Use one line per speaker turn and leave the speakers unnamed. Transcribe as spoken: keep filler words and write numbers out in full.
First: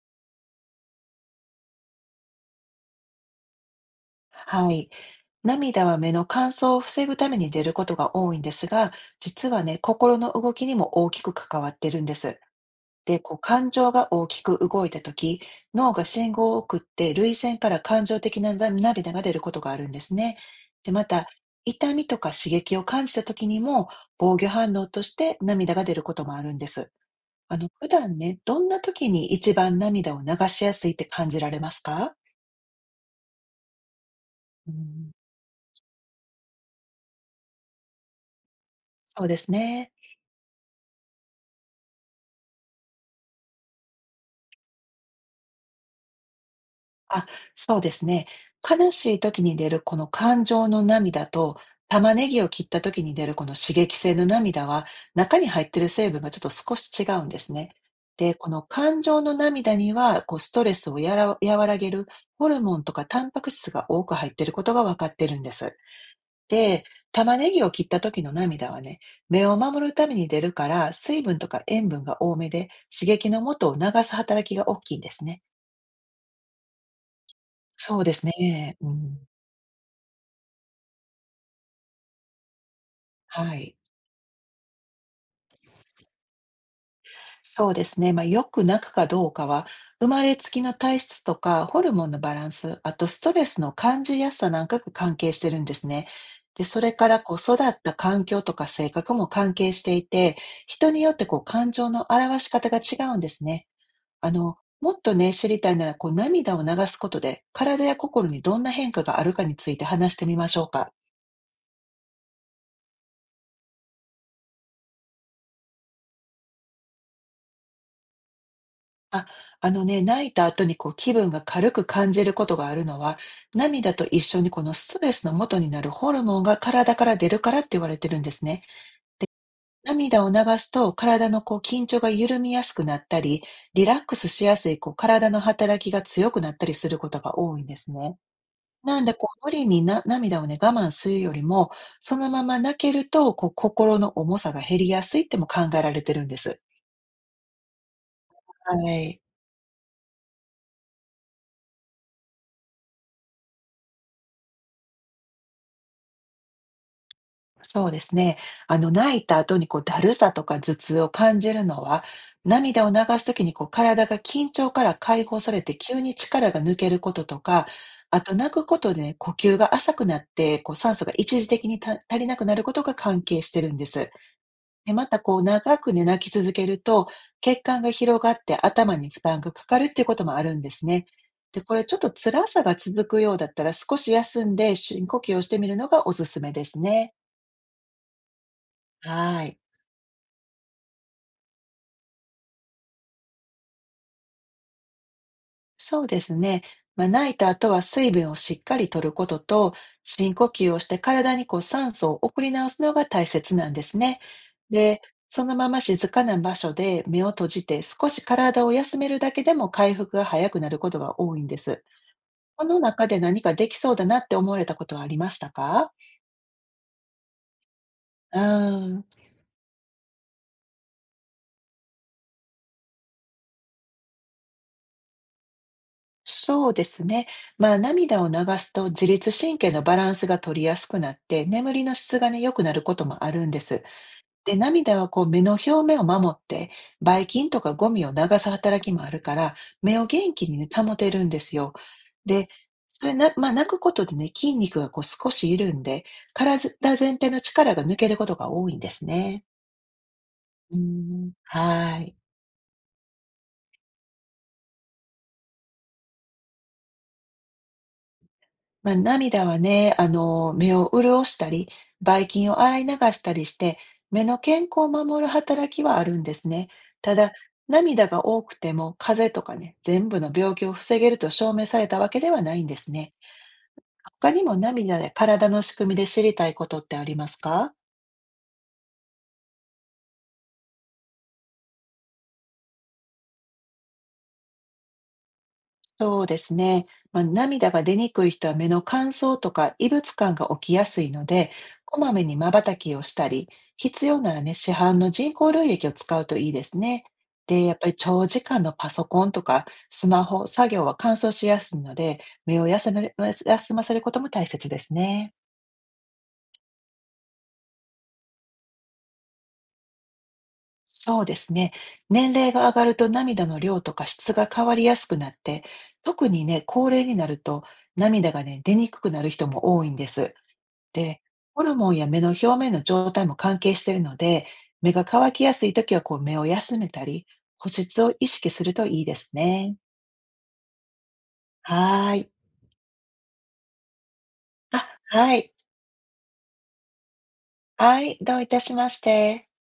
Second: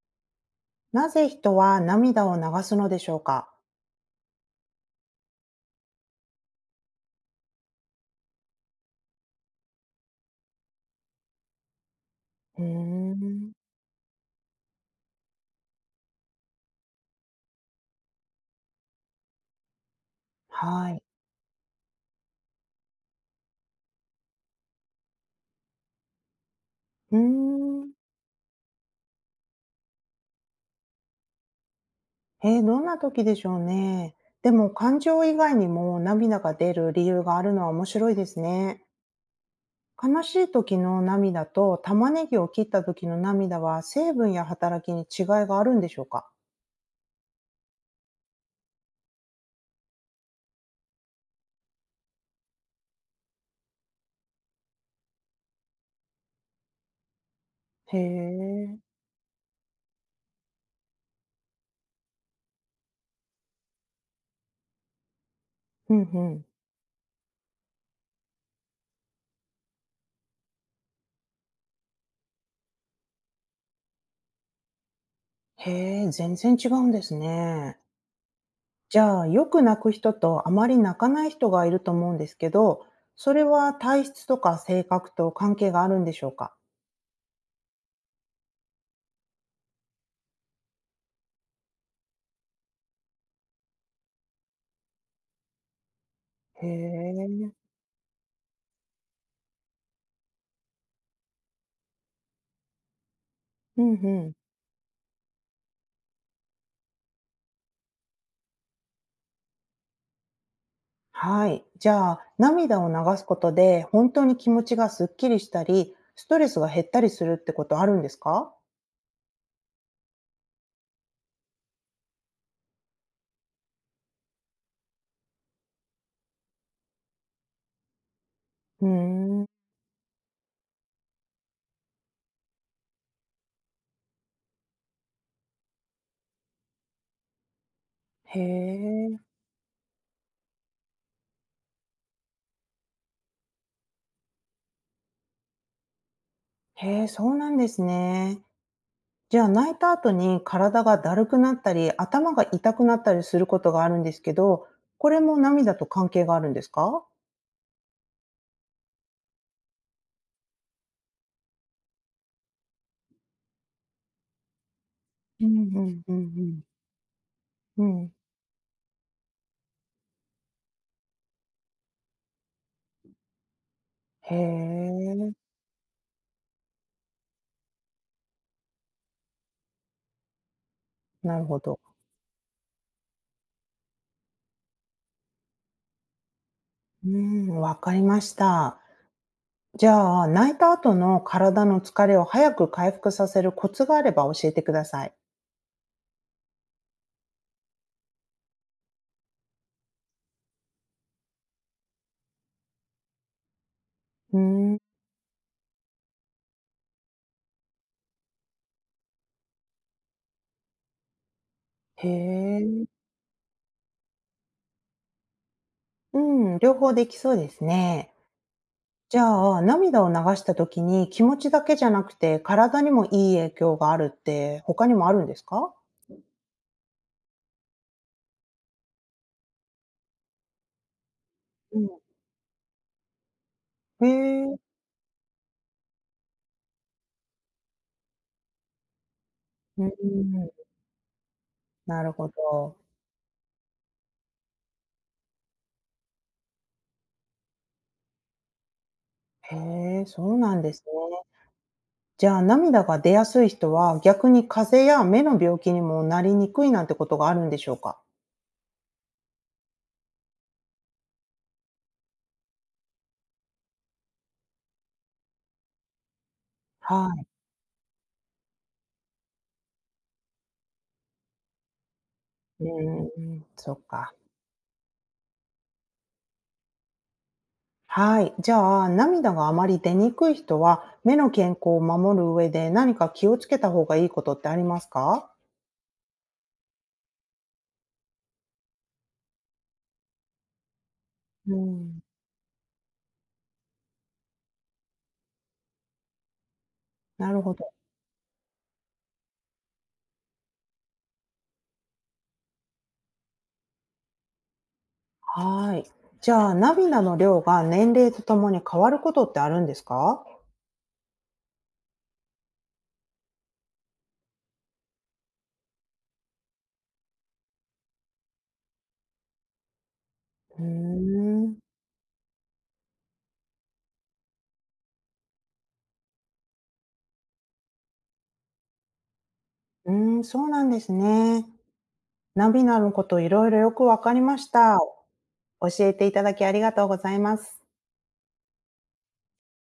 なぜ人は涙を流すのでしょうか？
はい。涙は目の乾燥を防ぐために出ることが多いんですが、実はね、心の動きにも大きく関わってるんです。
うー
で、こう、
ん。
感情が大きく動いたとき、脳が信号を送って、涙腺から感情的なな涙が出ることがあるんですね。
は
で、
い。
また、痛みとか刺激を感じたときにも、防御反応として涙が出ることもあるんです。
うー
あの、普
ん。
段ね、どんなときに一番涙を流しやすいって感じられますか？
えーどんな時でしょうね。でも
う
感
ん、
情以外にも涙が出る理由があるのは面白いですね。
そうですね。
悲しい時の涙と玉ねぎを切った時の涙は成分や働きに違いがあるんでしょうか？
あ、そうですね。悲しい時に出るこの感情の涙と、玉ねぎを切った時に出るこの刺激性の涙は、中に入ってる成分がちょっと少し違うんですね。
へ
で、この
え。
感情の涙には、こうストレスをやら和らげるホルモンとかタンパク質が多く入っていることが分かってるんです。
うんうん。
で、玉ねぎを切った時の涙はね、目を守るために出るから、水分とか塩分が多めで、刺激の元を流す働きが大きいんですね。
へえ、全然違うんですね。
そうですね。う
じゃ
ん。
あ、よく泣く人とあまり泣かない人がいると思うんですけど、それ
は
は
い。
体質とか性格と関係があるんでしょうか？
そうですね。まあ、良くなくかどうかは、生まれつきの体質とか、ホルモンのバランス、あとストレスの感じやすさなんかが関係してるんですね。で、
へ
それからこう
え。
育った環境とか性格も関係していて、人によってこう感情の表し方が違うんですね。
うんう
あ
ん。
の、もっとね、知りたいなら、こう涙を流すことで、体や心にどんな変化があるかについて話してみましょうか。
はい。じゃあ、涙を流すことで本当に気持ちがすっきりしたり、ストレスが減ったりするってことあるんですか？
あ、あのね、泣いた後にこう気分が軽く感じることがあるのは、涙と一緒にこのストレスの元になるホルモンが体から出るからって言われてるんですね。
うーん。
涙を流すと体のこう緊張が緩みやすくなったり、リラックスしやすいこう体の働きが強くなったりすることが多いんですね。
へ
なんで
え。
こう無理にな涙をね我慢するよりも、そのまま泣けるとこう心の重さが減りやすいっても考えられてるんです。
へえ、そうなんですね。
はい。
じゃあ、泣いた後に体がだるくなったり、頭が痛くなったりすることがあるんですけど、これも涙と関係があるんですか？
そうですね。あの、泣いた後にこう、だるさとか頭痛を感じるのは、涙を流すときにこう、体が緊張から解放
う
さ
ん
れて
う
急
んう
に
んう
力が
ん。
抜けることとか、
うん。
あと泣くことでね、呼吸が浅くなって、こう、酸素が一時的にた足りなくなることが関係してるんです。
へ
で、また
え、
こう、長くね、泣き続けると、血管が広がって頭に負担がかかるっていうこともあるんですね。
なるほ
で、こ
ど。
れちょっと辛さが続くようだったら少し休んで深呼吸をしてみるのがおすすめです
う
ね。
ーん、わかりました。
はい。
じゃあ、泣いた後の体の疲れを早く回復させるコツがあれば教えてください。
そうですね。まあ、泣いた後は水分をしっかりとることと、深呼吸をして体にこう酸素を送り直すのが大切なんですね。
うーん。
で、そのまま静かな場所で目を閉じて少し体を休めるだけでも回復が早くなることが多いんです。
へ
この
え。
中で何かできそうだなって思われたことはありましたか？
うん、両方できそうですね。
うーん、
じゃあ、涙を流した時に気持ちだけじゃなくて、体にもいい影響があるって他にもあるんですか？
そうですね。まあ涙を流すと自律神経のバランスが取りやすくなって眠
う
り
ん。
の質がね、良くなることもあるんです。
へ
で、
え。
涙はこう目の表面を守って、ばい菌とかゴミを流す働きもあるから、
うー
目を元気
ん、
にね、保てるんですよ。
なるほ
で、
ど。
それな、まあ、泣くことでね、筋肉がこう少し緩んで、体全体の力が抜けることが多いんですね。
へえ、そうなんで
う
すね。
ん、はい。
じゃあ、涙が出やすい人は、逆に風邪や目の病気にもなりにくいなんてことがあるんでしょうか？
まあ、涙はね、あの、目を潤したり、ばい菌を洗い流したりして、目の健康を守る働きはあるんですね。
は
た
い。
だ、涙が多くても風邪とかね、全部の病気を防げると証明されたわけではないんで
う
すね。
ん、そっか。
他にも涙で体の仕組みで知りたいことってありますか？
はい。じゃあ、涙があまり出にくい人は、目の健康を守る上で何か気をつけた方がいいことってありますか？
そうですね。まあ、涙が出にくい人は目の乾燥とか異物感が起きやすいので、
う
こ
ん、
まめに瞬きをしたり、必要ならね、市販の人工涙液を使うといいですね。
なるほ
で、
ど。
やっぱり長時間のパソコンとかスマホ作業は乾燥しやすいので、目を休める、ま休ませることも大切ですね。
はい。じゃあ、涙の量が年齢とともに変わることってあるんですか？
そうですね。年齢が上がると涙の量とか質が変わりやすくなって、特にね、高齢になると涙がね、出にくくなる人も多いんです。
うー
で、
ん、
ホルモンや目の表面の状態も関係しているので、目が乾きやすいときはこう目を休めたり、保湿を意識するといいですね。
うーん、そうなんですね。
はーい。
涙のこといろいろよくわかりました。
あ、はい。
教えていただきありがとうございます。
はい、どういたしまして。